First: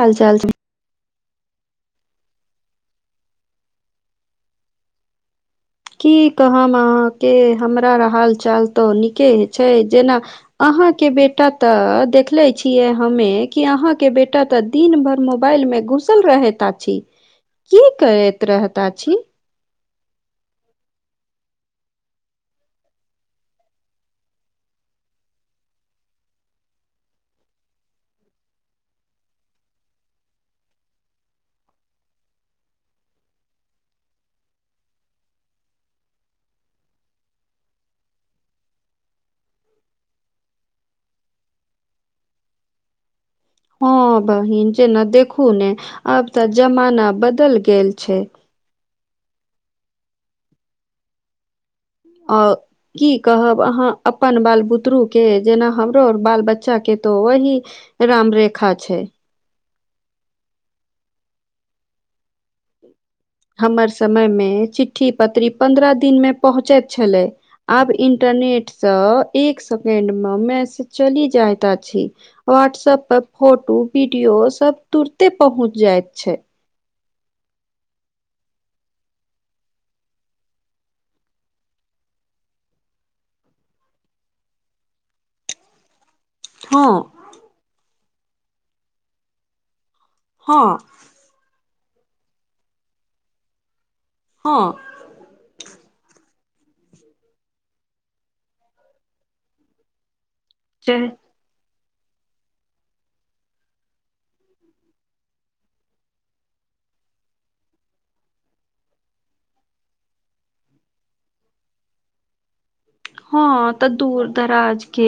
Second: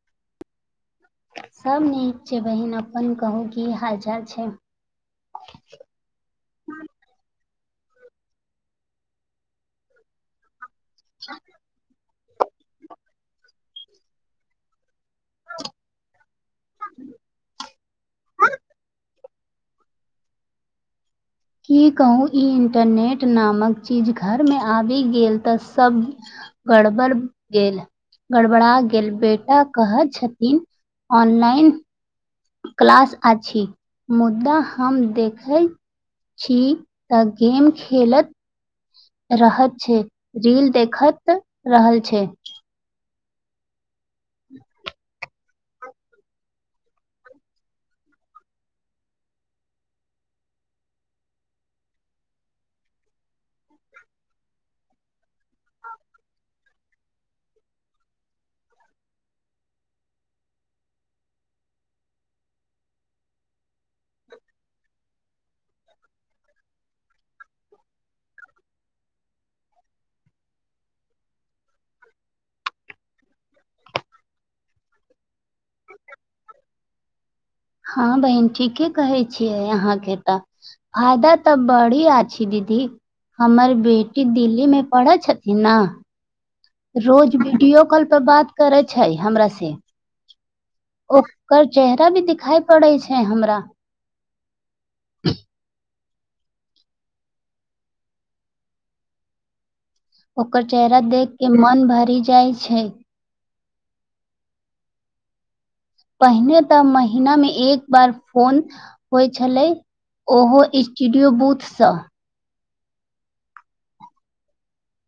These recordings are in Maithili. हाल चाल सब नीक छैय बहिन अपन कहू की हाल चाल छैय। की कहब अहाँके हमरा हालचाल तऽ नीके छैय जेना अहां के बेटा त देखले छीयै हमे कि आहां के बेटा त दिन भर मोबाइल मे घुसल रहैत अछि की करैत रहैत अछि? की कहू ई इन्टरनेट नामक चीज घरमे आबि गेल तऽ सभ गड़बड़ गेल। गड़बड़ा गेल बेटा कहै छथिन ऑनलाइन क्लास अछि मुदा हम देखै छी तऽ गेम खेलत रहैत छैय रील देखैत रहल छैय। हँ बहिन जेना देखु ने आब तऽ जमाना बदल गेल छैय। अ की कहब अहाँ अपन बाल बुतरूके, जेना हमरो बाल बच्चाके तऽ ओही। रामरेखा छै। हमर समयमे चिठ्ठी पत्री पन्द्रह दिनमे पहुँचैत छलै। आब इंटरनेटसँ एक सेकेंडमे मैसेज चलि जाइत छै। व्हाट्सऐप पर फोटो वीडियो सभ तुरते पहुँचि जाइत छै। हँ बहिन, ठीके कहै छियै अहाँकेँ तऽ। फायदा तऽ बड़िए छै, दीदी। हमर बेटी दिल्लीमे पढ़ै छथिन ने। हँ रोज वीडियो कॉल पर बात करै छै हमरासँ। हँ ओकर चेहरा भी दिखाई पड़ै छै हमरा। हँ ओकर चेहरा देखि कऽ मोन भरि जाइत छै। [inaudible] पहिने तऽ महिनामे एक बेर फोन होइत छलै। ओहो, स्टूडियो बूथसँ। हँ तऽ, दूर दराजक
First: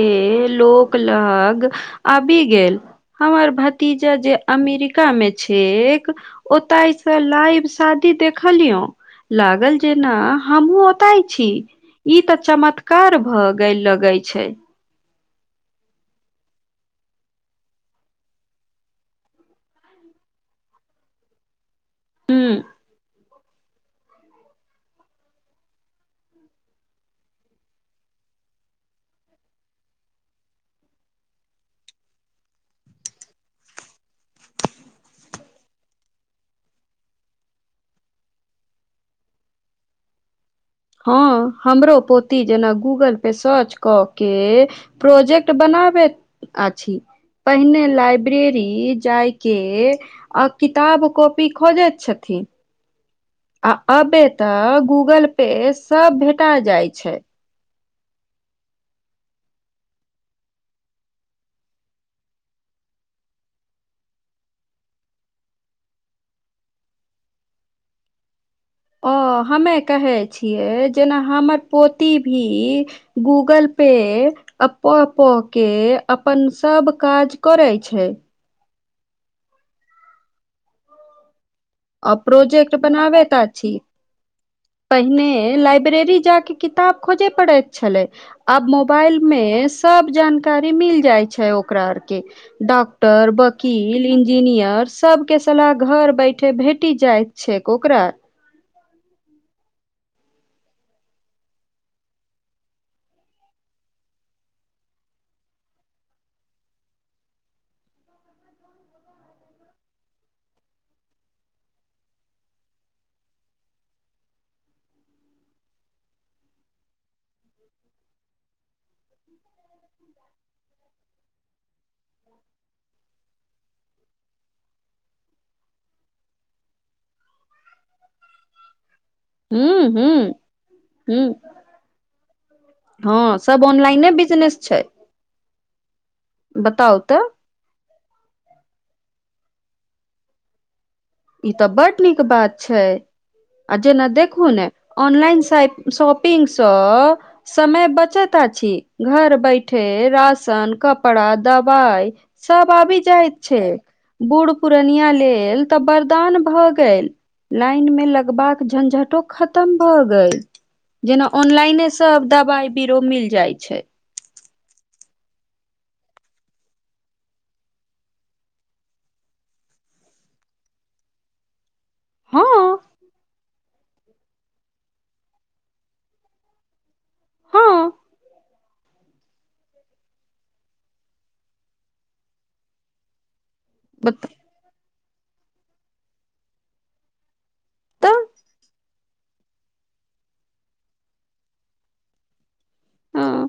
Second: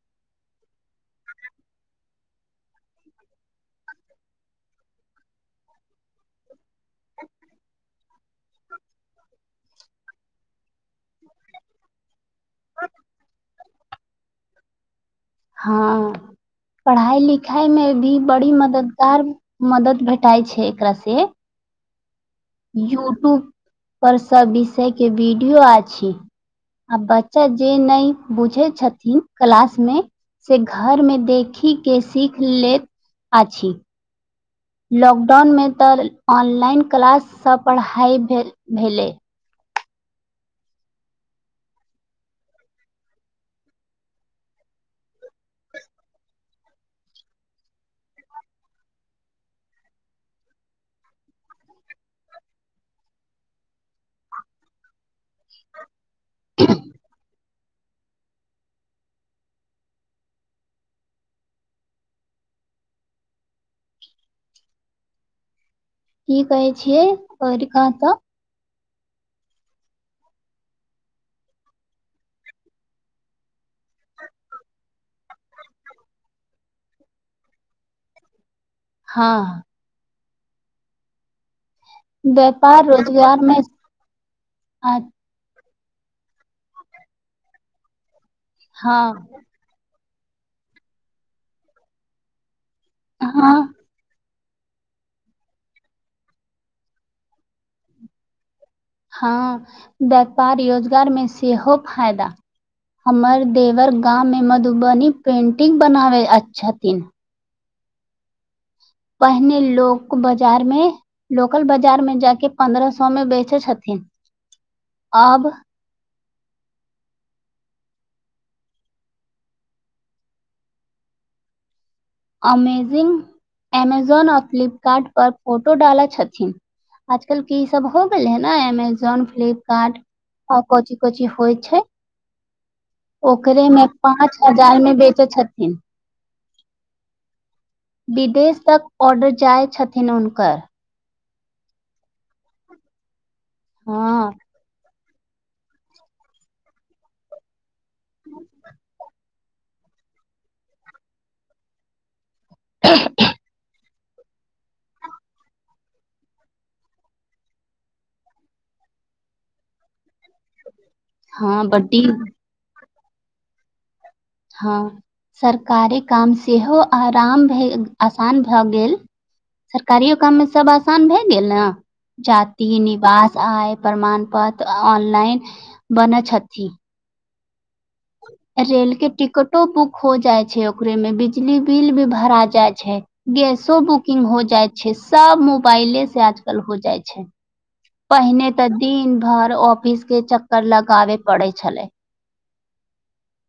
लोक लग आबि गेल। हमर भतीजा जे अमेरिकामे छै। ओतहिसँ लाइव शादी देखलियौ। लागल जेना हमहूँ ओतय छी, ई तऽ चमत्कार छै। कार भऽ गेल, लगे छै। हँ पढ़ाइ लिखाइमे भी बड़ी मददगार मदद भेटाइ छै एकरासँ। हू यूट्यूब पर सभ विषयके वीडियो अछि। आ बच्चा जे नहि बुझैत छथिन क्लासमे। से घरमे देखि कऽ सीखि लैत अछि। लॉकडाउनमे तऽ ऑनलाइन क्लाससँ पढ़ाइ भेलै। हँ, हमरो पोती जेना गूगल पर सर्च कऽ के। प्रोजेक्ट बनाबै अछि। पहिने लाइब्रेरी जाय के। आ किताब कॉपी खोजैत छथिन। आब तऽ गूगल पर सभ भेटि जाइत छै। की कहै छियै? करऽ कहऽ तऽ। ओ हमे कहै छियै, जेना हमर पोती भी। गूगल पे अप्पन सभ काज अपने करै छै। हँ आ प्रोजेक्ट व्यापार बनाबैत रोजगार मे छी। पहिने लाइब्रेरी जा कऽ किताब खोजऽ पड़ैत छलै। आब हँ मोबाइलमे सभ जानकारी मिलि जाइत छै ओकरा आओर की। डॉक्टर, हँ वकील इंजीनियर सभकेँ सलाह घर बैठे भेटि जाइत छै ओकरा। हँ, व्यापार रोजगारमे सेहो बहुत फायदा होइत छै। हमर देवर गाममे मधुबनी पेंटिंग बनबैत छथिन। पहिने लोक सभ बाजारमे लोकल बाजारमे जा कऽ पन्द्रह सए मे बेचैत छथिन आब। [inaudible] अमेजन आ फ्लिपकार्ट पर फोटो डालैत छथिन। आजुकाल्हि ई सभ हो गेल छै ने, अमेजन। हूं फ्लिपकार्ट हूं आ कची कची हूं होइ छैय? हँ सब ओकरेमे ऑनलाइने पाँच बिजनेस छै हजार मे बेचै छथिन। बताउ तऽ। विदेश तक ऑर्डर जाइत छथिन हुनकर। ई तऽ बड नीक बात छैय आ जेना हँ देखू ने ऑनलाइन शॉपिंगसँ समय बचत अछि घर बैठ ठे राशन कपड़ा दबाई सब आबि जाइत छैय। बूढ़ पुरनिया लेल तऽ वरदान भऽ गेल। लाइन में लगबाक झंझटो खतम भए गेल। जेना हँ ऑनलाइने बड्डी सब दबाई बीरो मिल जाइ छैय। हँ सरकारी काम सेहो आराम भ आसान भए गेल। सरकारियो काममे सब आसान भए गेल ने? हँ जाति निवास आय प्रमाण पत्र ऑनलाइन बनैत छथि। हँ रेल के टिकटो बुक हो जाइ छैय ओकरे में बिजली बिल भी भरा जाइ छैय। गैसो बुकिंग बता हो जाइ छैय सब मोबाइले से आजकल हो जाइ छैय। तऽ पहिने त दिन भर ऑफिस के चक्कर लगाबे पड़े छलय। हां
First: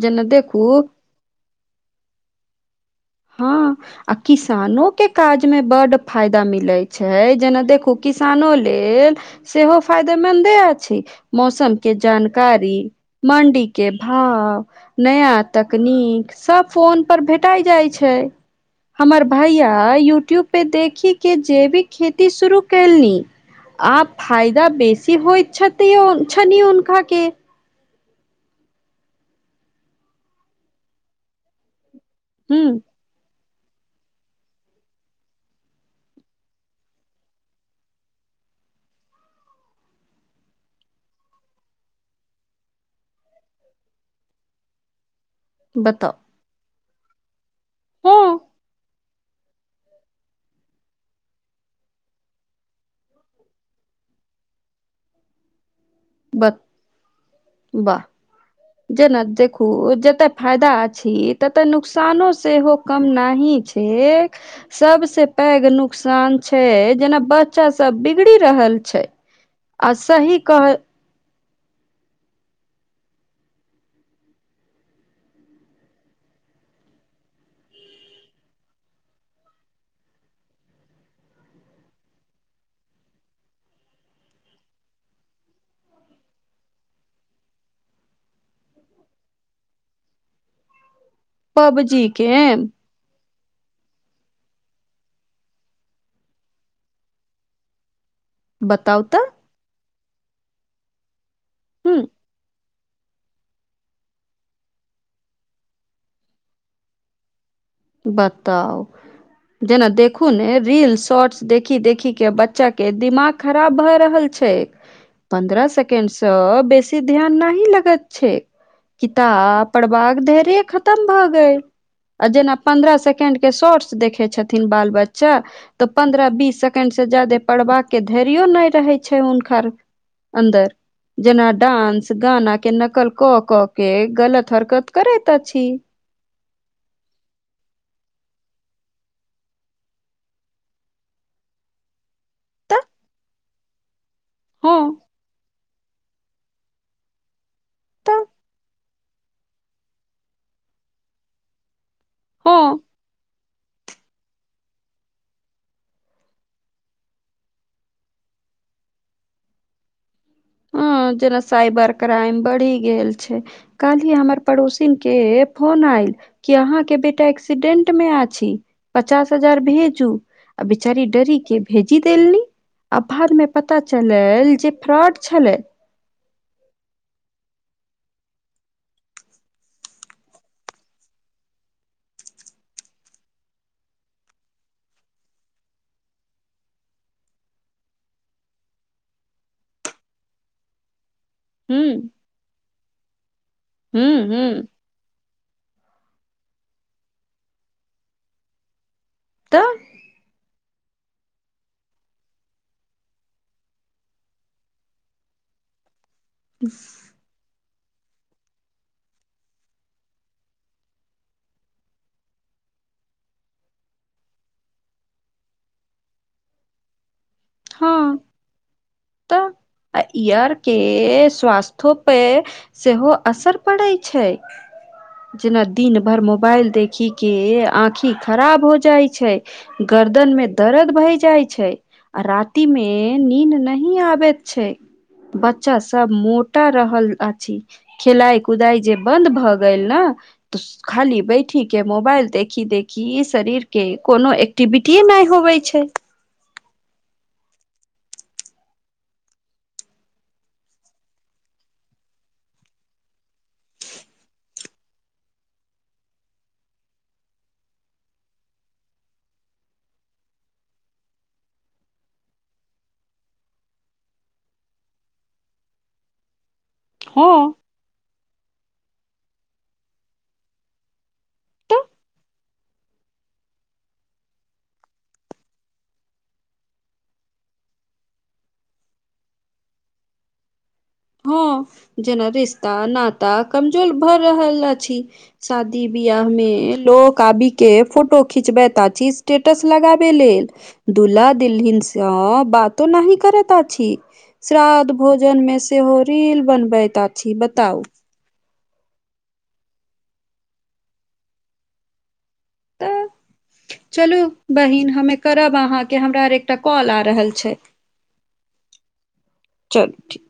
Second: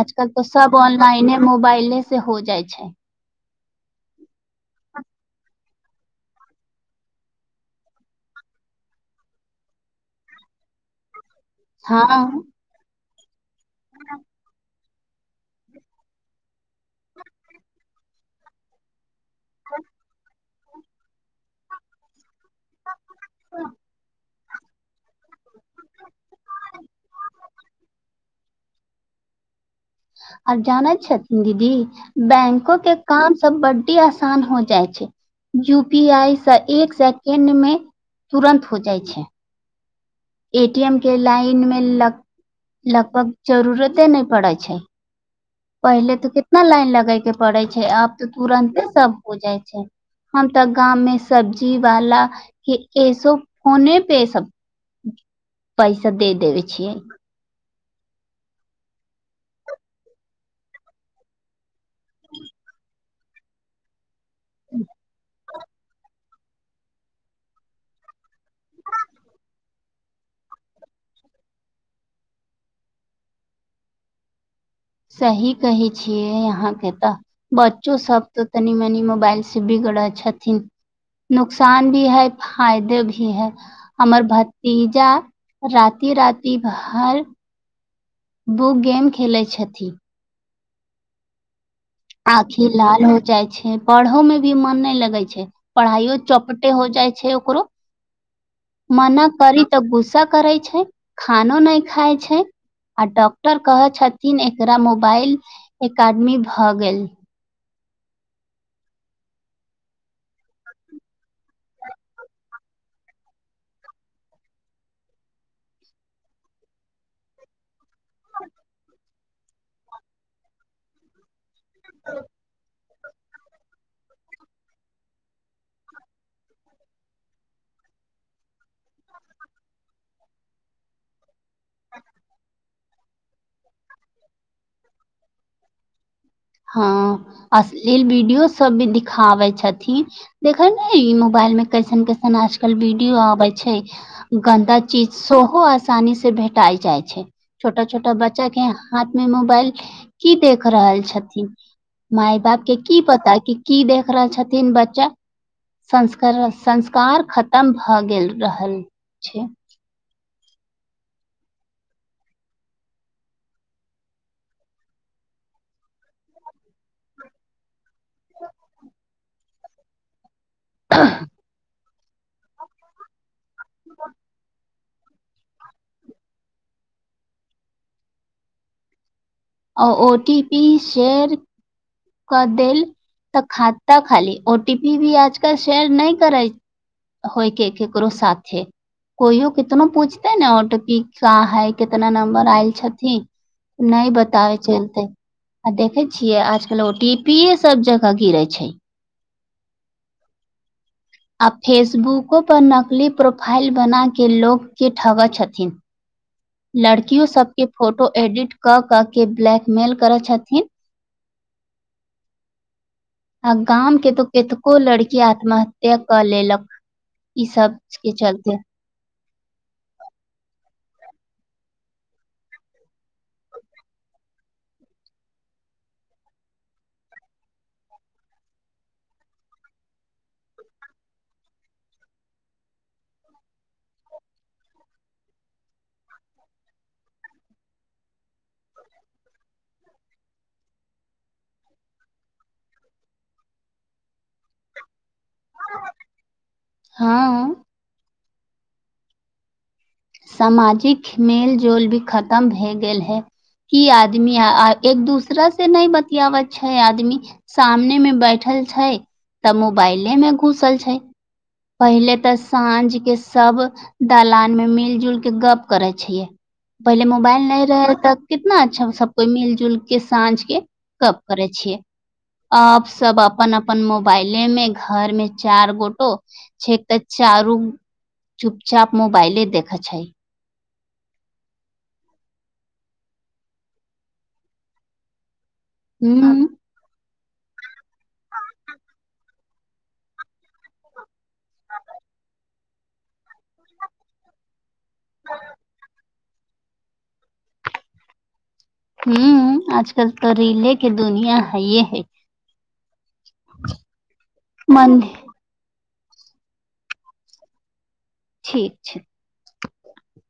आजकल तऽ सब ऑनलाइने मोबाइले से हो जाइ छैय। हँ आ किसानो के काज मे बड्ड फायदा मिलैत छैय जेना देखू किसानो लेल सेहो फायदा मन्दे अछि। मौसम के हँ जानकारी मण्डी के भाव नया तकनीक सब फोन पर भेटाय जाय छैय। हमर भैया यूट्यूब पे देखी के जैविक खेती शुरू कैलनी आप फायदा बेसी होइत छथि छनि हुनकाके। आर जानैत छथिन दीदी हूँ बैंको के काम सब बड्डी आसान हो जाइ छैय। यू पी आई सँ एक सेकेंडमे तुरन्त हो जाइत छैय। ए टी एम के लाइन मे ल लगभग जरूरते न पड़े छैय। बताउ पहिले तऽ कितना लाइन लगे के पड़े छैय आब तऽ हँ तुरन्ते सब हो जाइ छैय। हम तऽ गाममें सब्जी वाला एसो फोने पे सब पैसा दे बत देबै छीयै। वाह जेना देखू जते फायदा अछि तते नुकसानो सेहो कम नहि छैय। एक सबसे पैघ नुकसान छैय जेना बच्चा सब बिगड़ी रहल छैय। आ सही कह सही कहै छियै अहाँ के तऽ बच्चो सब तऽ तनी मनी मोबाइल से बिगरी छथिन। नुकसान भी है फायदे भी है। हमर भतीजा राति राति भर बु गेम खेलै छथि। पबजी गेम आँखि लाल हो जाइ छैय। पढ़ो में भी मन नहि लगै छैय पढ़ाइयो चौपटे हो जाइ छैय ओकरो। बताउ मना तऽ करी तऽ गुस्सा करै छैय खानो नहि हूं खाय छैय आ डॉक क्टर कहे छथिन एकरा मोबाइल एकेडमी भ गेल। बताउ जेना देखु ने रील्स शॉर्ट्स देखी देखी के बच्चा के दिमाग खराब भऽ रहल छैय। पन्द्रह सेकेंडसँ बेसी ध्यान नहि लगैत छैय। किताब पढ़बाक धैर्य खतम भऽ गए आ जेना पन्द्रह सेकेंड के शॉर्ट्स देखय छथिन बाल बच्चा तऽ पन्द्रह बीस सेकेंड से ज्यादे पढ़बाके धैर्य नहि रहै छैय हुनकर। अन्दर जेना डांस गाना के नकल क क के गलत हरकत करैत अछि। हँ असलील वीडियो सब भी दिखाबै छथिन। देखय नहि ई मोबाइल में कैसन कैसन आजकल तऽ वीडियो आबे छैय गन्दा हँ चीज सोहो आ आसानी से भेटाई जाइ छैय छोटा छोटा तऽ बच्चा के हाथ में मोबाइल की देख रहल छथिन माय बाप हँ के की पता कि की देख रहल छथिन बच्चा? संस्कार संस्कार खतम भए गेल रहल छैय। हँ जेना साइबर क्राइम बढ़ि गेल छैय। काल्हि हमर पड़ोसिन के फोन आयल कि अहाँके बेटा एक एक्सीडेंट मे आ छी पचास हजार भेजू आ बेचारी डरी के भेज जी देलनि आ बाद मे पता चलल जे फ्रॉड छलै। आ ओ टी पी शेयर क देेल तऽ खाता खाली ओटी पी भी आजकल शेयर नहि करै होय के केकरो साथे कोइो केतनो पूछतेै न ओ टी पी सा हय हूं कितना नम्बर आयल छथिन नहि हूं हूं बताबे चलते। आ देखय छियै आजकल ओ टी पीे सब जगह गिरय छैय। तऽ आ फेसबुको पर नकली प्रोफाइल बनाके लोकके ठगै छथिन। लड़कियो सबके फोटो एडिट क कऽ के ब्लैकमेल करै छथिन। [inaudible] आ गाम के तो केतको लड़की आत्महत्या क लेलक। ई सब के हँ चलते। तऽ आ इ आर के स्वास्थ्यो पे सेहो असर पड़य छैय। जेना दिन भर मोबाइल देखिके आँखि खराब हो जाइ छैय। गर्दन में दर्द भय जाइ छैय आ राति मे नीन्द नहि नहि आबैत छैय बच्चा सब मोटा रहल अछि। खेलाइ कुदाइ जे बन्द भऽ गेल ने तऽ खाली बैठिके मोबाइल देखी देखी शरीरके कोनो एक्टिविटिए नहि होबै छैय। हँ सामाजिक मेलजोल भी खतम भए गेल हय। की आदमी एक दूसरा से नहि बतियाबे छैय आदमी। सामने मे बैठल छैय तऽ मोबाइले मे घुसल छैय। पहले तऽ साँझ के सब दलान में मिल मिल जुल के गप्प करे छियै पहिले हँ मोबाइल नहि रहे तऽ कितना अच्छा सब कोइ मिल जुल के साँझ के गप करै तऽ छियै। अ सब अपन अपन मोबाइले में घर मे चार गोटो छैय तो चारू चुपचाप मोबइले देखय छैैय। हँ जेना रिश्ता नाता कमजोर भऽ रहल अछि। शादी बिआाह हूँ में लोक काबी के फोटो खिचबैत अछि स्टेटस लगाबे लेल दुला दुल्हिन सब बातो नहि करैत अछि श्रध भोजन मे सेहो रील बनबैत अछि बताउ। हू आजकल तऽ रीले के दुनिया हये हय। त चलू बहिन मन हमे करब अहाँके हमरा आर एकटा कॉल आ रहल छै ठीक छै चलू ठीक